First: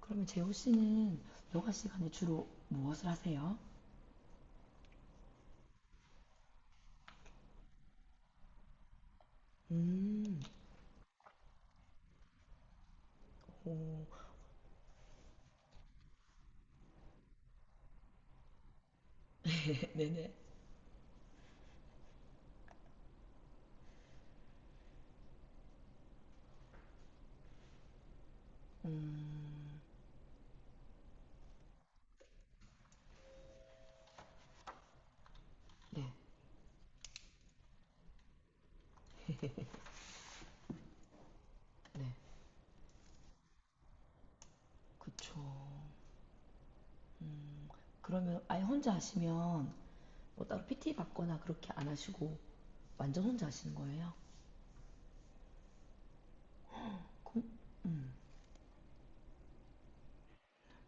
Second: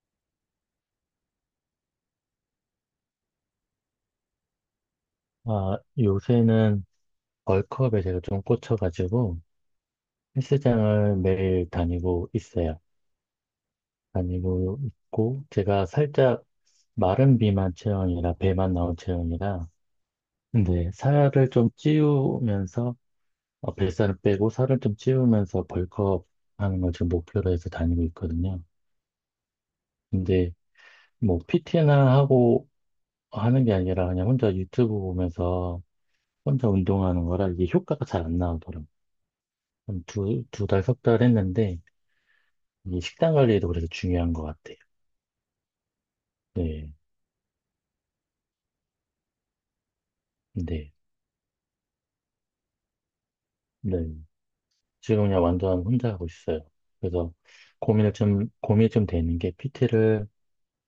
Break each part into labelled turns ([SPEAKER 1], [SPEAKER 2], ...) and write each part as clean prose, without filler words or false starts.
[SPEAKER 1] 그러면 재호 씨는 여가 시간에 주로 무엇을 하세요?
[SPEAKER 2] 아, 요새는 벌크업에 제가 좀 꽂혀가지고
[SPEAKER 1] 음,
[SPEAKER 2] 헬스장을 매일 다니고 있어요.
[SPEAKER 1] 오,
[SPEAKER 2] 다니고 있고 제가 살짝 마른 비만 체형이라 배만 나온 체형이라
[SPEAKER 1] 네네.
[SPEAKER 2] 근데 살을 좀 찌우면서 뱃살을 빼고 살을 좀 찌우면서 벌크업 하는 걸 지금 목표로 해서 다니고 있거든요. 근데 뭐 PT나 하고 하는 게 아니라 그냥 혼자 유튜브 보면서
[SPEAKER 1] 네,
[SPEAKER 2] 혼자 운동하는 거라 이게 효과가 잘 안 나오더라고요. 한 두 달, 석 달 했는데,
[SPEAKER 1] 네,
[SPEAKER 2] 이 식단 관리도 그래서 중요한 것 같아요.
[SPEAKER 1] 그쵸.
[SPEAKER 2] 네,
[SPEAKER 1] 그러면 아예 혼자 하시면 뭐 따로
[SPEAKER 2] 네,
[SPEAKER 1] PT 받거나 그렇게 안 하시고 완전 혼자 하시는
[SPEAKER 2] 네.
[SPEAKER 1] 거예요?
[SPEAKER 2] 지금 그냥 완전 혼자 하고 있어요. 그래서
[SPEAKER 1] 그럼,
[SPEAKER 2] 고민을 좀, 고민이 좀 되는 게 PT를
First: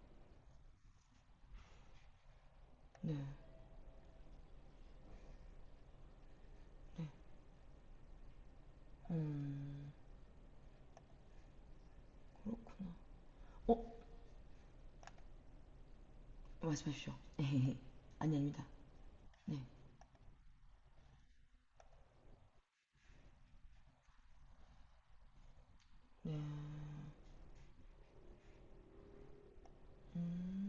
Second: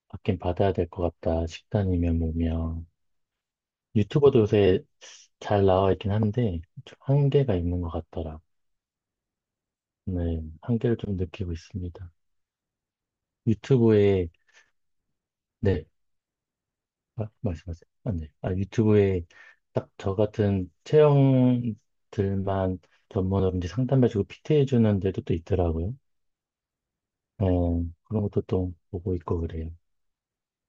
[SPEAKER 2] 받긴 받아야 될 것 같다. 식단이면 뭐면.
[SPEAKER 1] 네,
[SPEAKER 2] 유튜버도 요새 잘 나와 있긴 한데, 좀
[SPEAKER 1] 네.
[SPEAKER 2] 한계가 있는 것 같더라.
[SPEAKER 1] 음,
[SPEAKER 2] 네, 한계를 좀 느끼고 있습니다.
[SPEAKER 1] 그렇구나. 어,
[SPEAKER 2] 유튜브에, 네,
[SPEAKER 1] 말씀하십시오.
[SPEAKER 2] 아,
[SPEAKER 1] 아니,
[SPEAKER 2] 말씀하세요. 아, 네. 아,
[SPEAKER 1] 아닙니다.
[SPEAKER 2] 유튜브에
[SPEAKER 1] 네.
[SPEAKER 2] 딱 저 같은 체형들만 전문으로 이제 상담해주고 PT해주는 데도 또 있더라고요. 어, 그런 것도 또 보고 있고 그래요.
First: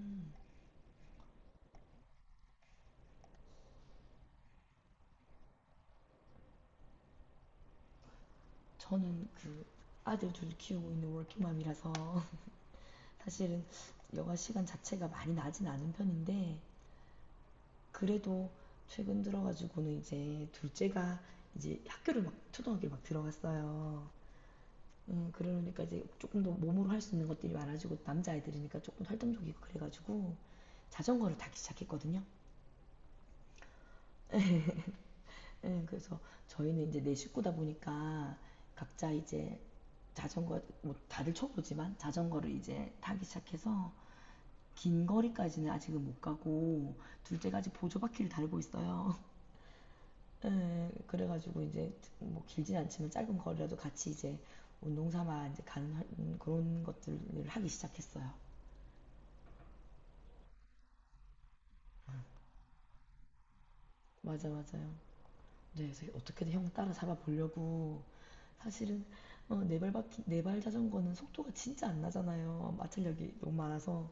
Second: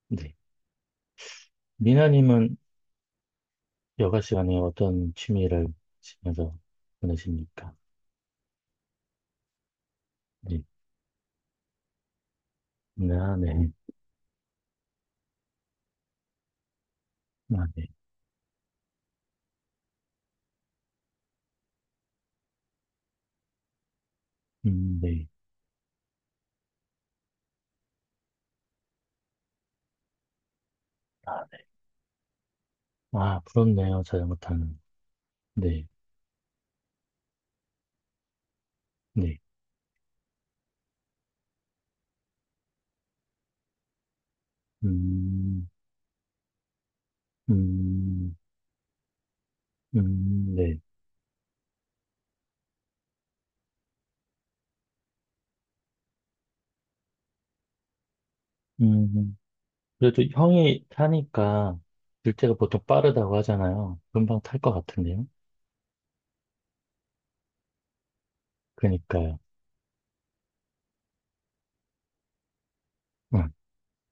[SPEAKER 2] 네. 미나님은 여가 시간에 어떤 취미를 하시면서 보내십니까?
[SPEAKER 1] 저는 그 아들 둘
[SPEAKER 2] 네.
[SPEAKER 1] 키우고 있는 워킹맘이라서
[SPEAKER 2] 네, 아,
[SPEAKER 1] 사실은
[SPEAKER 2] 네.
[SPEAKER 1] 여가 시간 자체가 많이 나진 않은 편인데,
[SPEAKER 2] 아, 네.
[SPEAKER 1] 그래도 최근 들어가지고는 이제 둘째가 이제 학교를, 막 초등학교를 막 들어갔어요.
[SPEAKER 2] 네.
[SPEAKER 1] 그러니까 이제 조금 더 몸으로 할 수 있는 것들이 많아지고, 남자아이들이니까 조금 활동적이고 그래가지고 자전거를
[SPEAKER 2] 아,
[SPEAKER 1] 타기
[SPEAKER 2] 네.
[SPEAKER 1] 시작했거든요.
[SPEAKER 2] 아, 부럽네요. 자전거 타는.
[SPEAKER 1] 예,
[SPEAKER 2] 네.
[SPEAKER 1] 그래서 저희는 이제 네 식구다 보니까 각자
[SPEAKER 2] 네.
[SPEAKER 1] 이제 자전거 뭐 다들 초보지만 자전거를 이제 타기 시작해서 긴
[SPEAKER 2] 음,
[SPEAKER 1] 거리까지는 아직은 못 가고, 둘째가 아직 보조바퀴를
[SPEAKER 2] 음,
[SPEAKER 1] 달고 있어요.
[SPEAKER 2] 네.
[SPEAKER 1] 에, 그래가지고 이제 뭐 길진 않지만 짧은 거리라도 같이 이제 운동 삼아 이제 가는, 그런 것들을 하기 시작했어요.
[SPEAKER 2] 음. 음. 그래도 형이 타니까 둘째가 보통 빠르다고 하잖아요. 금방
[SPEAKER 1] 맞아,
[SPEAKER 2] 탈 것
[SPEAKER 1] 맞아요.
[SPEAKER 2] 같은데요?
[SPEAKER 1] 네, 그래서 어떻게든 형 따라 잡아보려고. 사실은
[SPEAKER 2] 그니까요.
[SPEAKER 1] 어, 네발 바퀴, 네발 자전거는 속도가 진짜 안 나잖아요. 마찰력이
[SPEAKER 2] 응.
[SPEAKER 1] 너무 많아서.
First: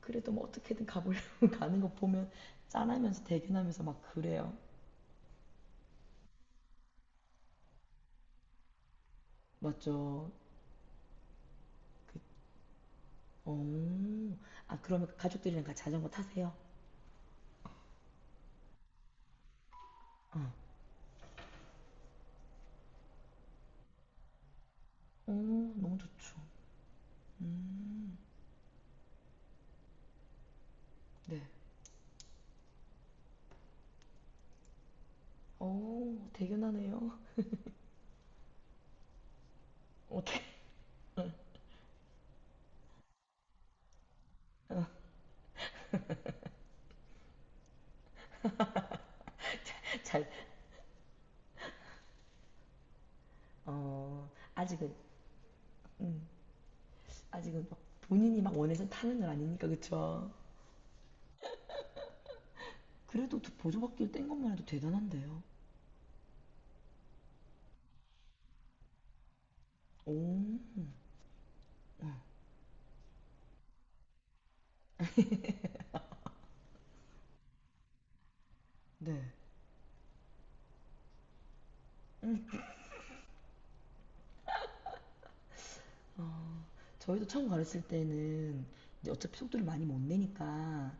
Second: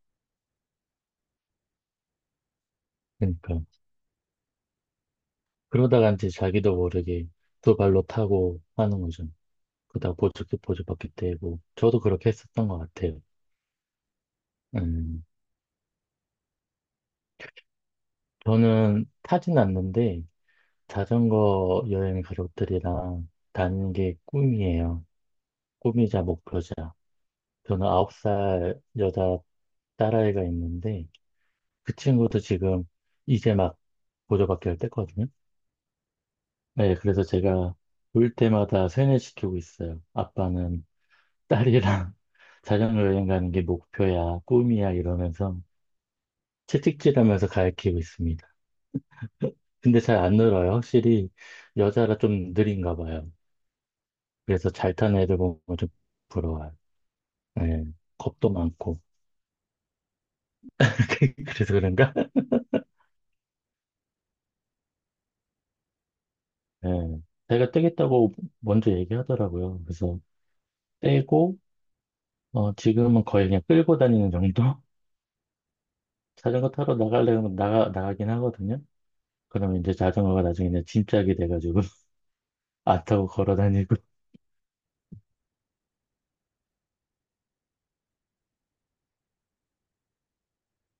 [SPEAKER 1] 그래도 뭐 어떻게든 가보려고 가는 거 보면 짠하면서
[SPEAKER 2] 그니까요.
[SPEAKER 1] 대견하면서 막 그래요.
[SPEAKER 2] 그러다가 이제 자기도 모르게 두 발로 타고 하는 거죠. 그러다
[SPEAKER 1] 맞죠?
[SPEAKER 2] 보조기 보조바퀴 떼고. 저도 그렇게 했었던 것 같아요.
[SPEAKER 1] 어, 아 그러면
[SPEAKER 2] 음.
[SPEAKER 1] 가족들이랑 같이 자전거 타세요?
[SPEAKER 2] 저는 타진 않는데
[SPEAKER 1] 어,
[SPEAKER 2] 자전거 여행 가족들이랑 다니는 게 꿈이에요.
[SPEAKER 1] 어, 너무
[SPEAKER 2] 꿈이자
[SPEAKER 1] 좋죠.
[SPEAKER 2] 목표자. 저는 아홉 살 여자 딸아이가 있는데
[SPEAKER 1] 네.
[SPEAKER 2] 그 친구도 지금 이제 막 보조받기 를 때거든요.
[SPEAKER 1] 어,
[SPEAKER 2] 네,
[SPEAKER 1] 대견하네요.
[SPEAKER 2] 그래서 제가 올 때마다 세뇌시키고 있어요.
[SPEAKER 1] 어떻게.
[SPEAKER 2] 아빠는 딸이랑 자전거 여행 가는 게 목표야, 꿈이야 이러면서 채찍질하면서 가르치고 있습니다. 근데 잘
[SPEAKER 1] 잘,
[SPEAKER 2] 안 늘어요. 확실히 여자라 좀 느린가 봐요.
[SPEAKER 1] 어,
[SPEAKER 2] 그래서
[SPEAKER 1] 아직은,
[SPEAKER 2] 잘 타는 애들 보면 좀
[SPEAKER 1] 음,
[SPEAKER 2] 부러워요.
[SPEAKER 1] 아직은 막
[SPEAKER 2] 네,
[SPEAKER 1] 본인이
[SPEAKER 2] 겁도
[SPEAKER 1] 막 원해서
[SPEAKER 2] 많고.
[SPEAKER 1] 타는 건 아니니까, 그쵸?
[SPEAKER 2] 그래서 그런가?
[SPEAKER 1] 그래도 보조바퀴를 뗀 것만 해도 대단한데요.
[SPEAKER 2] 네, 제가 떼겠다고 먼저 얘기하더라고요.
[SPEAKER 1] 오,
[SPEAKER 2] 그래서 떼고 지금은 거의 그냥 끌고 다니는 정도? 자전거 타러 나갈래 면 나가, 나가긴 하거든요.
[SPEAKER 1] 네.
[SPEAKER 2] 그러면 이제 자전거가 나중에 이제 짐짝이 돼가지고 안 타고 걸어 다니고.
[SPEAKER 1] 어, 저희도 처음 가르칠 때는 이제 어차피 속도를 많이 못 내니까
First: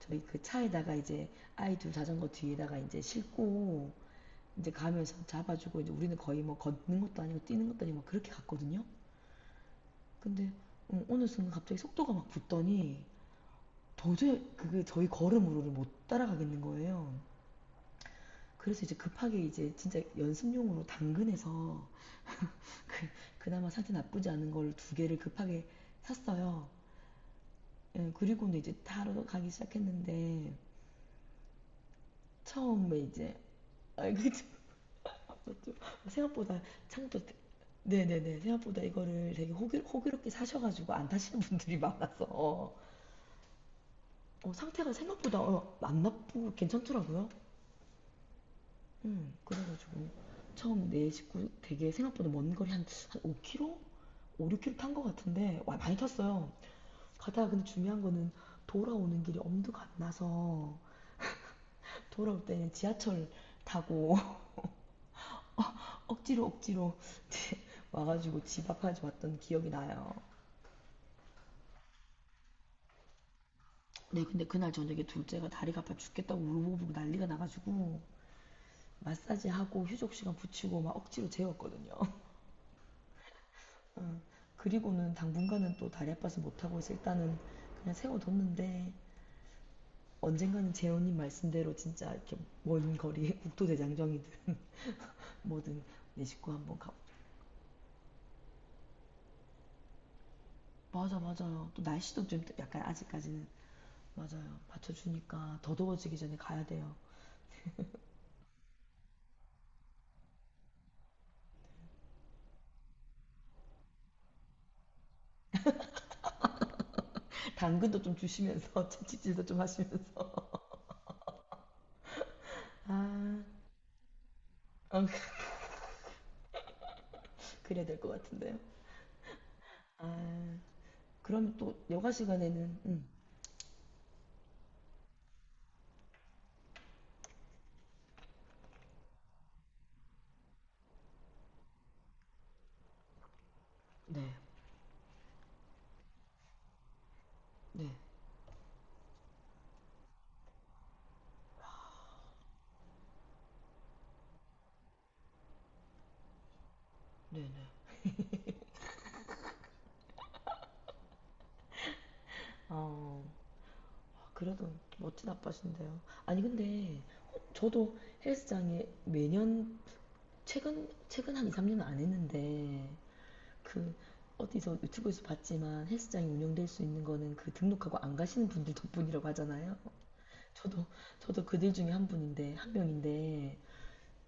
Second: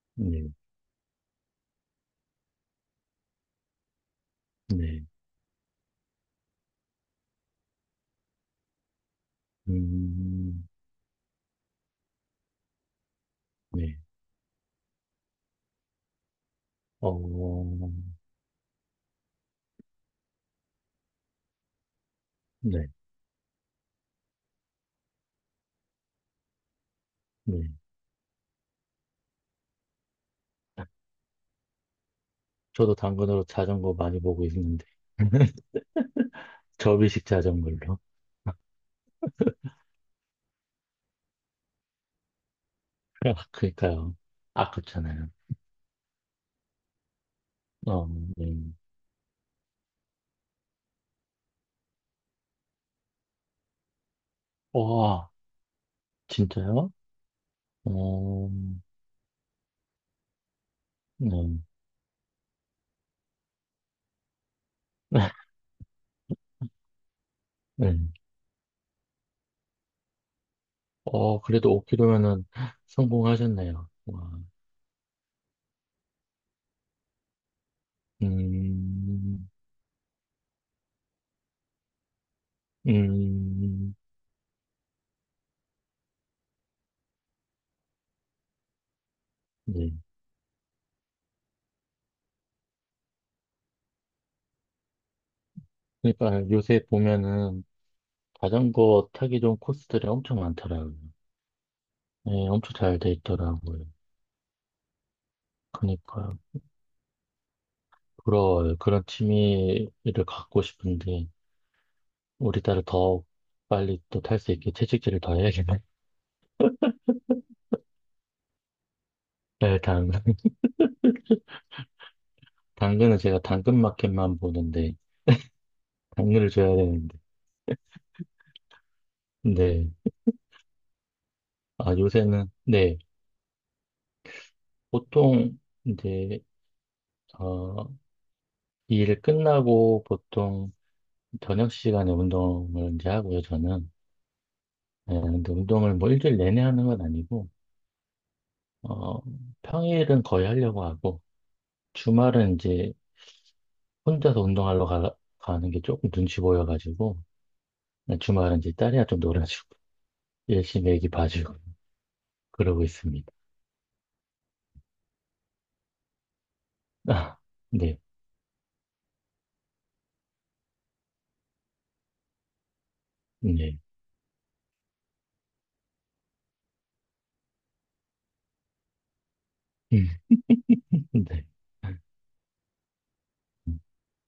[SPEAKER 1] 저희 그
[SPEAKER 2] 네,
[SPEAKER 1] 차에다가 이제 아이 둘 자전거 뒤에다가 이제 싣고 이제
[SPEAKER 2] 네,
[SPEAKER 1] 가면서 잡아주고, 이제 우리는 거의 뭐 걷는 것도 아니고 뛰는 것도 아니고 막 그렇게 갔거든요. 근데
[SPEAKER 2] 음,
[SPEAKER 1] 어느 순간 갑자기 속도가 막 붙더니
[SPEAKER 2] 네,
[SPEAKER 1] 도저히 그 저희 걸음으로를 못 따라가겠는
[SPEAKER 2] 어,
[SPEAKER 1] 거예요. 그래서 이제 급하게 이제 진짜 연습용으로 당근에서
[SPEAKER 2] 네,
[SPEAKER 1] 그, 그나마 상태 나쁘지 않은 걸 두 개를 급하게 샀어요.
[SPEAKER 2] 네.
[SPEAKER 1] 예, 그리고는 이제 타러 가기 시작했는데,
[SPEAKER 2] 저도
[SPEAKER 1] 처음에 이제
[SPEAKER 2] 당근으로 자전거
[SPEAKER 1] 아
[SPEAKER 2] 많이
[SPEAKER 1] 이게
[SPEAKER 2] 보고
[SPEAKER 1] 참
[SPEAKER 2] 있는데.
[SPEAKER 1] 아팠죠. 생각보다. 창도
[SPEAKER 2] 접이식 자전거로.
[SPEAKER 1] 네네네 생각보다 이거를 되게 호기롭게 사셔가지고 안 타시는 분들이 많아서
[SPEAKER 2] 그러니까요.
[SPEAKER 1] 어, 상태가
[SPEAKER 2] 아깝잖아요.
[SPEAKER 1] 생각보다 어, 안 나쁘고 괜찮더라고요.
[SPEAKER 2] 어, 네.
[SPEAKER 1] 응, 그래가지고 처음 내 식구 되게 생각보다 먼 거리 한 5km? 5, 6km 탄 것
[SPEAKER 2] 와,
[SPEAKER 1] 같은데 와, 많이 탔어요.
[SPEAKER 2] 진짜요?
[SPEAKER 1] 가다가 근데 중요한 거는
[SPEAKER 2] 어,
[SPEAKER 1] 돌아오는 길이 엄두가 안 나서
[SPEAKER 2] 네.
[SPEAKER 1] 돌아올 때는 지하철 타고 억지로 억지로
[SPEAKER 2] 네.
[SPEAKER 1] 와가지고 집 앞까지 왔던 기억이 나요.
[SPEAKER 2] 그래도 5km면은 성공하셨네요.
[SPEAKER 1] 네,
[SPEAKER 2] 와.
[SPEAKER 1] 근데 그날 저녁에 둘째가 다리가 아파 죽겠다고 울고불고 난리가 나가지고
[SPEAKER 2] 음,
[SPEAKER 1] 마사지하고 휴족 시간 붙이고 막 억지로 재웠거든요.
[SPEAKER 2] 음,
[SPEAKER 1] 그리고는 당분간은 또 다리 아파서 못하고 있어 일단은 그냥 세워뒀는데,
[SPEAKER 2] 네.
[SPEAKER 1] 언젠가는 재훈님 말씀대로 진짜 이렇게 먼 거리에 국토대장정이든 뭐든 내
[SPEAKER 2] 그러니까
[SPEAKER 1] 식구 한번
[SPEAKER 2] 요새
[SPEAKER 1] 가.
[SPEAKER 2] 보면은 자전거 타기 좋은 코스들이 엄청 많더라고요.
[SPEAKER 1] 맞아, 맞아요. 또 날씨도 좀
[SPEAKER 2] 네, 엄청
[SPEAKER 1] 약간
[SPEAKER 2] 잘 돼
[SPEAKER 1] 아직까지는
[SPEAKER 2] 있더라고요.
[SPEAKER 1] 맞아요, 받쳐주니까 더 더워지기
[SPEAKER 2] 그러니까
[SPEAKER 1] 전에 가야 돼요.
[SPEAKER 2] 부러워요. 그런 취미를 갖고 싶은데 우리 딸을 더 빨리 또 탈 수 있게 채찍질을 더 해야겠네.
[SPEAKER 1] 당근도 좀 주시면서 채찍질도 좀
[SPEAKER 2] 네,
[SPEAKER 1] 하시면서.
[SPEAKER 2] 당근. 당근은 제가
[SPEAKER 1] 아
[SPEAKER 2] 당근마켓만 보는데
[SPEAKER 1] 어,
[SPEAKER 2] 당근을 줘야 되는데.
[SPEAKER 1] 그래야 될 것 같은데요.
[SPEAKER 2] 네.
[SPEAKER 1] 아 그럼 또
[SPEAKER 2] 아,
[SPEAKER 1] 여가
[SPEAKER 2] 요새는
[SPEAKER 1] 시간에는
[SPEAKER 2] 네. 보통 이제 어, 일 끝나고 보통 저녁 시간에 운동을 이제 하고요, 저는.
[SPEAKER 1] 네,
[SPEAKER 2] 네, 근데 운동을 뭐 일주일 내내 하는 건 아니고,
[SPEAKER 1] 네,
[SPEAKER 2] 어, 평일은 거의 하려고 하고, 주말은 이제 혼자서 운동하러 가는 게 조금 눈치 보여가지고,
[SPEAKER 1] 네, 네.
[SPEAKER 2] 예, 주말은 이제 딸이랑 좀 놀아주고, 열심히 애기 봐주고, 그러고
[SPEAKER 1] 어,
[SPEAKER 2] 있습니다.
[SPEAKER 1] 아, 그래도 멋진 아빠신데요. 아니, 근데
[SPEAKER 2] 아,
[SPEAKER 1] 저도
[SPEAKER 2] 네,
[SPEAKER 1] 헬스장에 매년, 최근 한 2, 3년은 안 했는데
[SPEAKER 2] 네,
[SPEAKER 1] 그 어디서 유튜브에서 봤지만 헬스장이 운영될 수 있는 거는 그 등록하고 안 가시는 분들 덕분이라고 하잖아요.
[SPEAKER 2] 음,
[SPEAKER 1] 저도, 저도
[SPEAKER 2] 네,
[SPEAKER 1] 그들 중에 한 분인데, 한 명인데
[SPEAKER 2] 음,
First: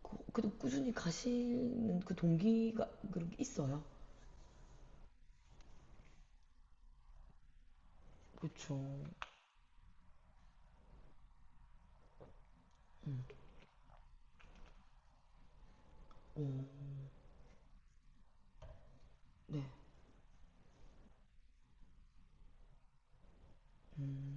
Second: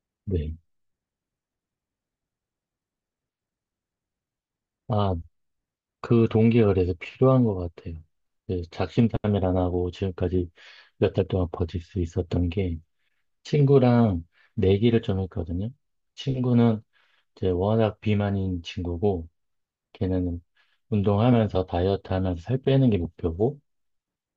[SPEAKER 1] 그,
[SPEAKER 2] 네.
[SPEAKER 1] 그래도 꾸준히 가시는 그 동기가 그런 게 있어요.
[SPEAKER 2] 아, 그 동기가 그래서 필요한 것 같아요. 그
[SPEAKER 1] 그렇죠.
[SPEAKER 2] 작심삼일 안 하고 지금까지 몇 달 동안 버틸 수 있었던 게 친구랑 내기를 좀 했거든요.
[SPEAKER 1] 오,
[SPEAKER 2] 친구는 이제 워낙 비만인 친구고
[SPEAKER 1] 네.
[SPEAKER 2] 걔는 운동하면서 다이어트 하면서 살 빼는 게 목표고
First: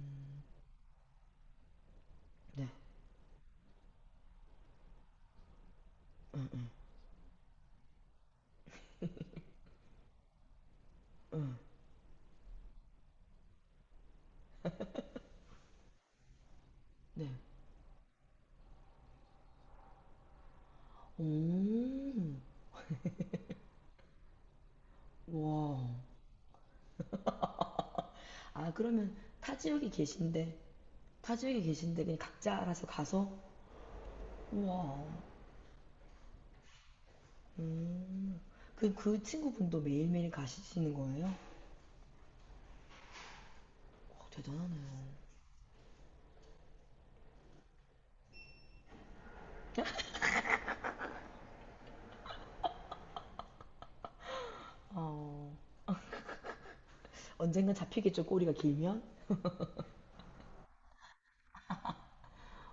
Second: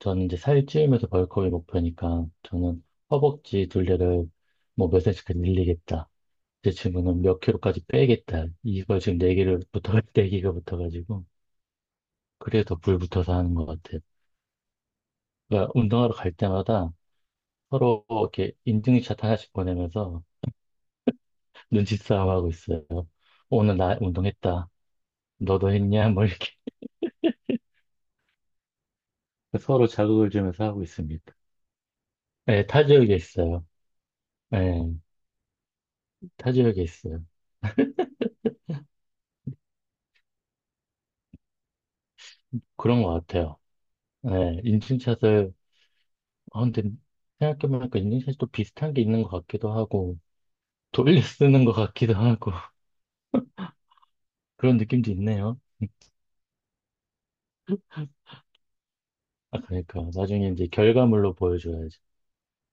[SPEAKER 2] 저는 이제 살 찌우면서 벌크업이 목표니까
[SPEAKER 1] 네.
[SPEAKER 2] 저는 허벅지 둘레를 뭐 몇 센치까지 늘리겠다.
[SPEAKER 1] 응, 응,
[SPEAKER 2] 제 친구는 몇 킬로까지 빼겠다. 이걸 지금 내기를 붙어, 내기가 붙어가지고
[SPEAKER 1] 응.
[SPEAKER 2] 그래서 불 붙어서 하는 것 같아요. 그러니까 운동하러 갈 때마다
[SPEAKER 1] 네.
[SPEAKER 2] 서로 이렇게 인증샷 하나씩 보내면서
[SPEAKER 1] 오,
[SPEAKER 2] 눈치싸움하고 있어요. 오늘 나 운동했다. 너도
[SPEAKER 1] 와.
[SPEAKER 2] 했냐? 뭐 이렇게
[SPEAKER 1] 아, 그러면 타
[SPEAKER 2] 서로
[SPEAKER 1] 지역에
[SPEAKER 2] 자극을
[SPEAKER 1] 계신데,
[SPEAKER 2] 주면서 하고 있습니다.
[SPEAKER 1] 타 지역에 계신데 그냥 각자
[SPEAKER 2] 네, 타
[SPEAKER 1] 알아서
[SPEAKER 2] 지역에
[SPEAKER 1] 가서?
[SPEAKER 2] 있어요. 네,
[SPEAKER 1] 우와.
[SPEAKER 2] 타 지역에 있어요.
[SPEAKER 1] 음. 그 친구분도 매일매일 가시는 거예요?
[SPEAKER 2] 그런 것 같아요.
[SPEAKER 1] 와,
[SPEAKER 2] 네,
[SPEAKER 1] 대단하네요.
[SPEAKER 2] 인증샷을, 아, 근데 생각해보니까 인증샷이 또 비슷한 게 있는 것 같기도 하고, 돌려 쓰는 것 같기도 하고, 그런 느낌도
[SPEAKER 1] 어,
[SPEAKER 2] 있네요.
[SPEAKER 1] 언젠간 잡히겠죠, 꼬리가 길면?
[SPEAKER 2] 아, 그러니까. 나중에 이제 결과물로 보여줘야지.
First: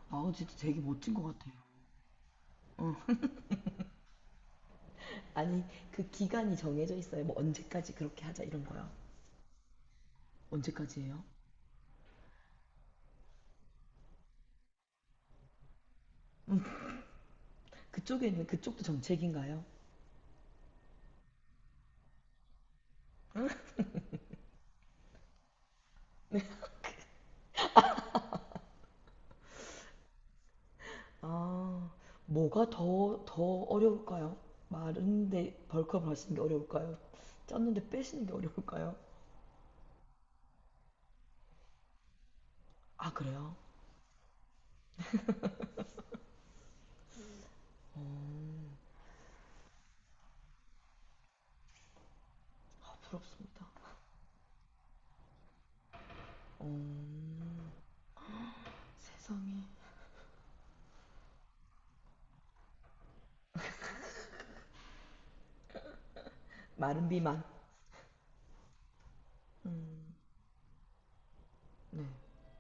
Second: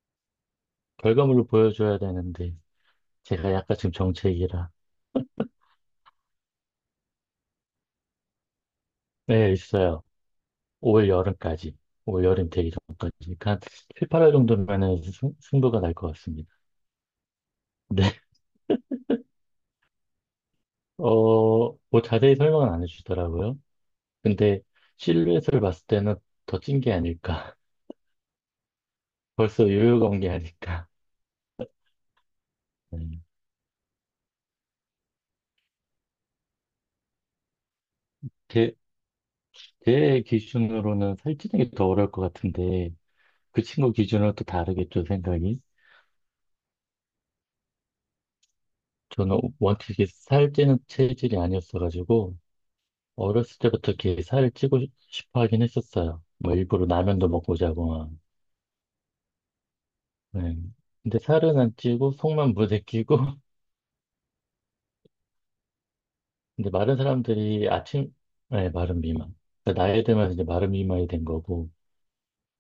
[SPEAKER 1] 아, 진짜 되게 멋진 것
[SPEAKER 2] 결과물로
[SPEAKER 1] 같아요.
[SPEAKER 2] 보여줘야 되는데,
[SPEAKER 1] 어.
[SPEAKER 2] 제가 약간 지금 정체기라.
[SPEAKER 1] 아니, 그 기간이 정해져 있어요? 뭐, 언제까지 그렇게 하자, 이런 거요.
[SPEAKER 2] 네, 있어요. 올
[SPEAKER 1] 언제까지예요?
[SPEAKER 2] 여름까지. 올 여름 되기 전까지. 그러니까 한 7, 8월 정도면은 승부가 날 것 같습니다. 네.
[SPEAKER 1] 그쪽에는, 그쪽도 정책인가요?
[SPEAKER 2] 어, 뭐 자세히 설명은 안 해주시더라고요. 근데 실루엣을 봤을 때는 더 찐 게 아닐까. 벌써 요요가 온 게 아닐까.
[SPEAKER 1] 아, 뭐가 더,
[SPEAKER 2] 네.
[SPEAKER 1] 더 어려울까요? 마른데 벌크업을 하시는 게 어려울까요? 쪘는데 빼시는 게
[SPEAKER 2] 제,
[SPEAKER 1] 어려울까요?
[SPEAKER 2] 제 기준으로는 살찌는 게 더 어려울 것 같은데
[SPEAKER 1] 아, 그래요?
[SPEAKER 2] 그 친구 기준으로 또 다르겠죠, 생각이. 저는 원칙이 살찌는 체질이 아니었어가지고
[SPEAKER 1] 아,
[SPEAKER 2] 어렸을
[SPEAKER 1] 부럽습니다.
[SPEAKER 2] 때부터 이렇게 살을 찌고 싶어 하긴 했었어요. 뭐 일부러 라면도 먹고
[SPEAKER 1] 음,
[SPEAKER 2] 자고 막.
[SPEAKER 1] 세상에.
[SPEAKER 2] 네. 근데 살은 안 찌고 속만 무대끼고 근데 마른
[SPEAKER 1] 마른 비만.
[SPEAKER 2] 사람들이 아침 네, 마른 미만. 그러니까 나이
[SPEAKER 1] 음.
[SPEAKER 2] 들면서 이제 마른 미만이 된 거고
[SPEAKER 1] 네,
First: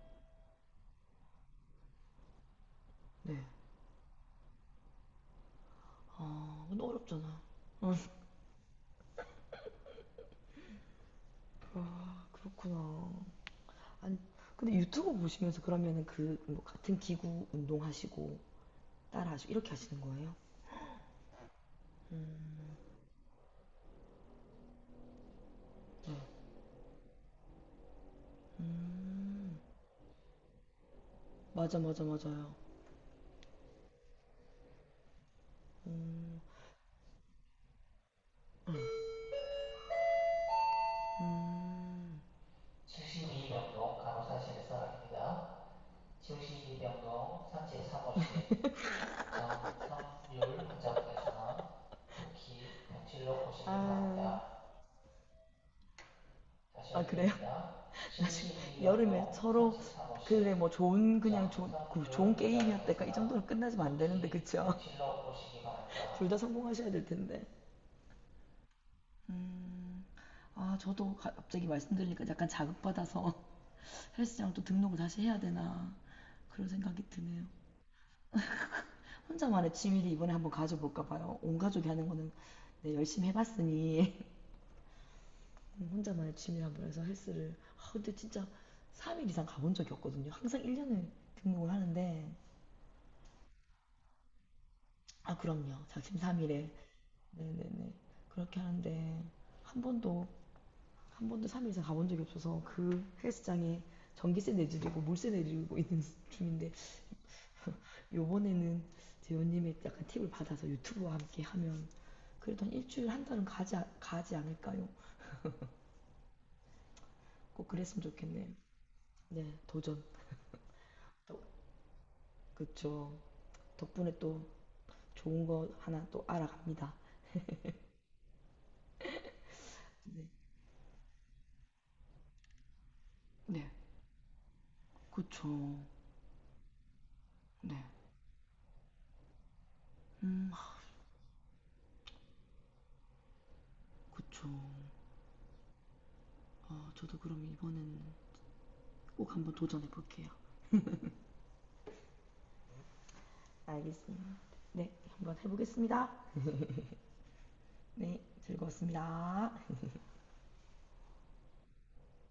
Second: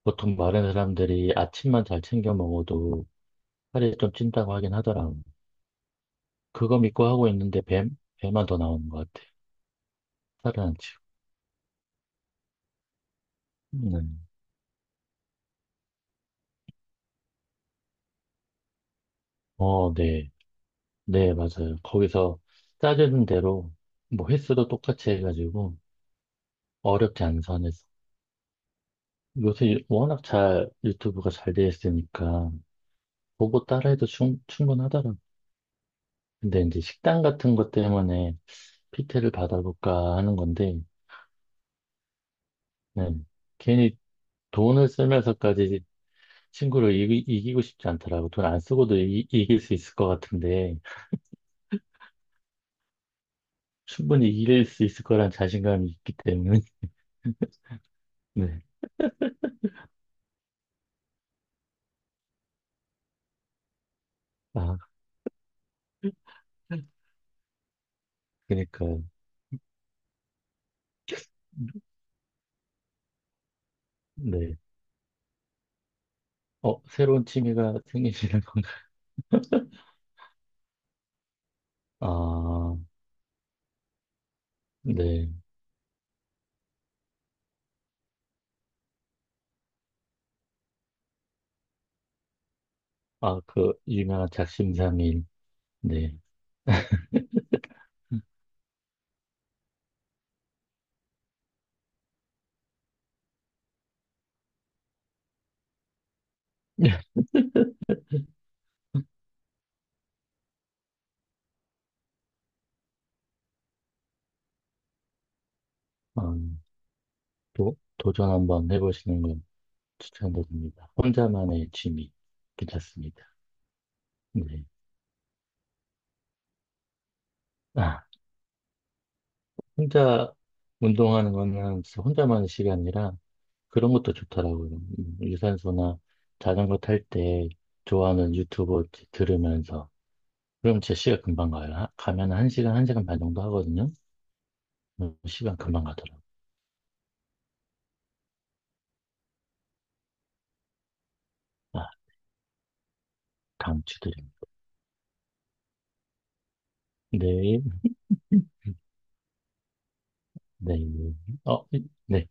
[SPEAKER 2] 보통 마른 사람들이 아침만 잘 챙겨 먹어도
[SPEAKER 1] 네.
[SPEAKER 2] 살이 좀 찐다고 하긴 하더라고.
[SPEAKER 1] 아,
[SPEAKER 2] 그거
[SPEAKER 1] 근데
[SPEAKER 2] 믿고 하고
[SPEAKER 1] 어렵잖아.
[SPEAKER 2] 있는데 뱀 배만 더 나오는 것 같아. 살은 안 찌고.
[SPEAKER 1] 아, 그렇구나.
[SPEAKER 2] 네.
[SPEAKER 1] 아니, 근데 유튜브 보시면서 그러면은 그, 뭐 같은 기구 운동하시고, 따라하시고, 이렇게
[SPEAKER 2] 어,
[SPEAKER 1] 하시는
[SPEAKER 2] 네.
[SPEAKER 1] 거예요?
[SPEAKER 2] 네, 맞아요. 거기서 짜주는 대로 뭐 횟수도 똑같이 해가지고
[SPEAKER 1] 네.
[SPEAKER 2] 어렵게 안 선에서
[SPEAKER 1] 음,
[SPEAKER 2] 요새 워낙 잘 유튜브가 잘 돼
[SPEAKER 1] 맞아, 맞아,
[SPEAKER 2] 있으니까
[SPEAKER 1] 맞아요.
[SPEAKER 2] 보고 따라해도 충분하더라고.
[SPEAKER 1] 음,
[SPEAKER 2] 근데 이제 식단 같은 것 때문에 PT를 받아볼까 하는 건데,
[SPEAKER 1] 음.
[SPEAKER 2] 네. 괜히
[SPEAKER 1] 칠십이명동 간호사실에서
[SPEAKER 2] 돈을
[SPEAKER 1] 아닙니다.
[SPEAKER 2] 쓰면서까지 친구를
[SPEAKER 1] 칠십이명동
[SPEAKER 2] 이기, 고
[SPEAKER 1] 삼재
[SPEAKER 2] 싶지
[SPEAKER 1] 사무실
[SPEAKER 2] 않더라고. 돈 안 쓰고도 이길 수 있을 것
[SPEAKER 1] 정성률
[SPEAKER 2] 같은데,
[SPEAKER 1] 환자분께서는 특히 병실로 오시기 아
[SPEAKER 2] 충분히
[SPEAKER 1] 바랍니다.
[SPEAKER 2] 이길 수 있을 거란 자신감이 있기 때문에,
[SPEAKER 1] 다시 아, 그래요?
[SPEAKER 2] 네.
[SPEAKER 1] 나 여름에 서로 그래 뭐 좋은 그냥 좋은 그 좋은 게임이었다까이 정도로 끝나지면 안 되는데 그쵸?
[SPEAKER 2] 아,
[SPEAKER 1] 둘 다 성공하셔야 될 텐데.
[SPEAKER 2] 그니까,
[SPEAKER 1] 음, 아 저도 갑자기 말씀드리니까 약간 자극받아서 헬스장
[SPEAKER 2] 네.
[SPEAKER 1] 또 등록을 다시 해야 되나 그런
[SPEAKER 2] 어,
[SPEAKER 1] 생각이
[SPEAKER 2] 새로운
[SPEAKER 1] 드네요.
[SPEAKER 2] 취미가 생기시는 건가?
[SPEAKER 1] 혼자만의 취미를 이번에 한번 가져볼까 봐요. 온 가족이 하는 거는
[SPEAKER 2] 아,
[SPEAKER 1] 네, 열심히 해봤으니
[SPEAKER 2] 네.
[SPEAKER 1] 혼자만의 취미를 한번 해서 헬스를. 아 근데 진짜 3일 이상 가본 적이 없거든요. 항상 1년을 등록을 하는데
[SPEAKER 2] 아, 그, 유명한 작심삼일.
[SPEAKER 1] 아 그럼요.
[SPEAKER 2] 네.
[SPEAKER 1] 작심 3일에 네네네 그렇게 하는데 한 번도 한 번도 3일 이상 가본 적이 없어서 그 헬스장에 전기세 내드리고 물세 내드리고 있는 중인데 요번에는 재훈님의 약간 팁을 받아서 유튜브와 함께 하면 그래도 한 일주일 한 달은 가지 않을까요?
[SPEAKER 2] 음,
[SPEAKER 1] 꼭
[SPEAKER 2] 도,
[SPEAKER 1] 그랬으면
[SPEAKER 2] 도전
[SPEAKER 1] 좋겠네요.
[SPEAKER 2] 한번 해보시는 건
[SPEAKER 1] 네, 도전.
[SPEAKER 2] 추천드립니다.
[SPEAKER 1] 또,
[SPEAKER 2] 혼자만의 취미.
[SPEAKER 1] 그쵸.
[SPEAKER 2] 괜찮습니다.
[SPEAKER 1] 덕분에 또
[SPEAKER 2] 네.
[SPEAKER 1] 좋은 거 하나 또 알아갑니다.
[SPEAKER 2] 아, 혼자 운동하는 거는 진짜 혼자만의 시간이라
[SPEAKER 1] 네,
[SPEAKER 2] 그런 것도 좋더라고요.
[SPEAKER 1] 그쵸.
[SPEAKER 2] 유산소나 자전거 탈 때
[SPEAKER 1] 네,
[SPEAKER 2] 좋아하는 유튜브 이렇게 들으면서.
[SPEAKER 1] 음,
[SPEAKER 2] 그럼 제 시간 금방 가요. 가면 한 시간, 한 시간 반 정도 하거든요.
[SPEAKER 1] 그쵸.
[SPEAKER 2] 시간 금방 가더라고요.
[SPEAKER 1] 아, 저도 그럼 이번에는 꼭 한번 도전해 볼게요.
[SPEAKER 2] 아,
[SPEAKER 1] 알겠습니다.
[SPEAKER 2] 강추드립니다.
[SPEAKER 1] 네, 한번 해보겠습니다.
[SPEAKER 2] 네.
[SPEAKER 1] 네, 즐거웠습니다.
[SPEAKER 2] 네. 어, 네.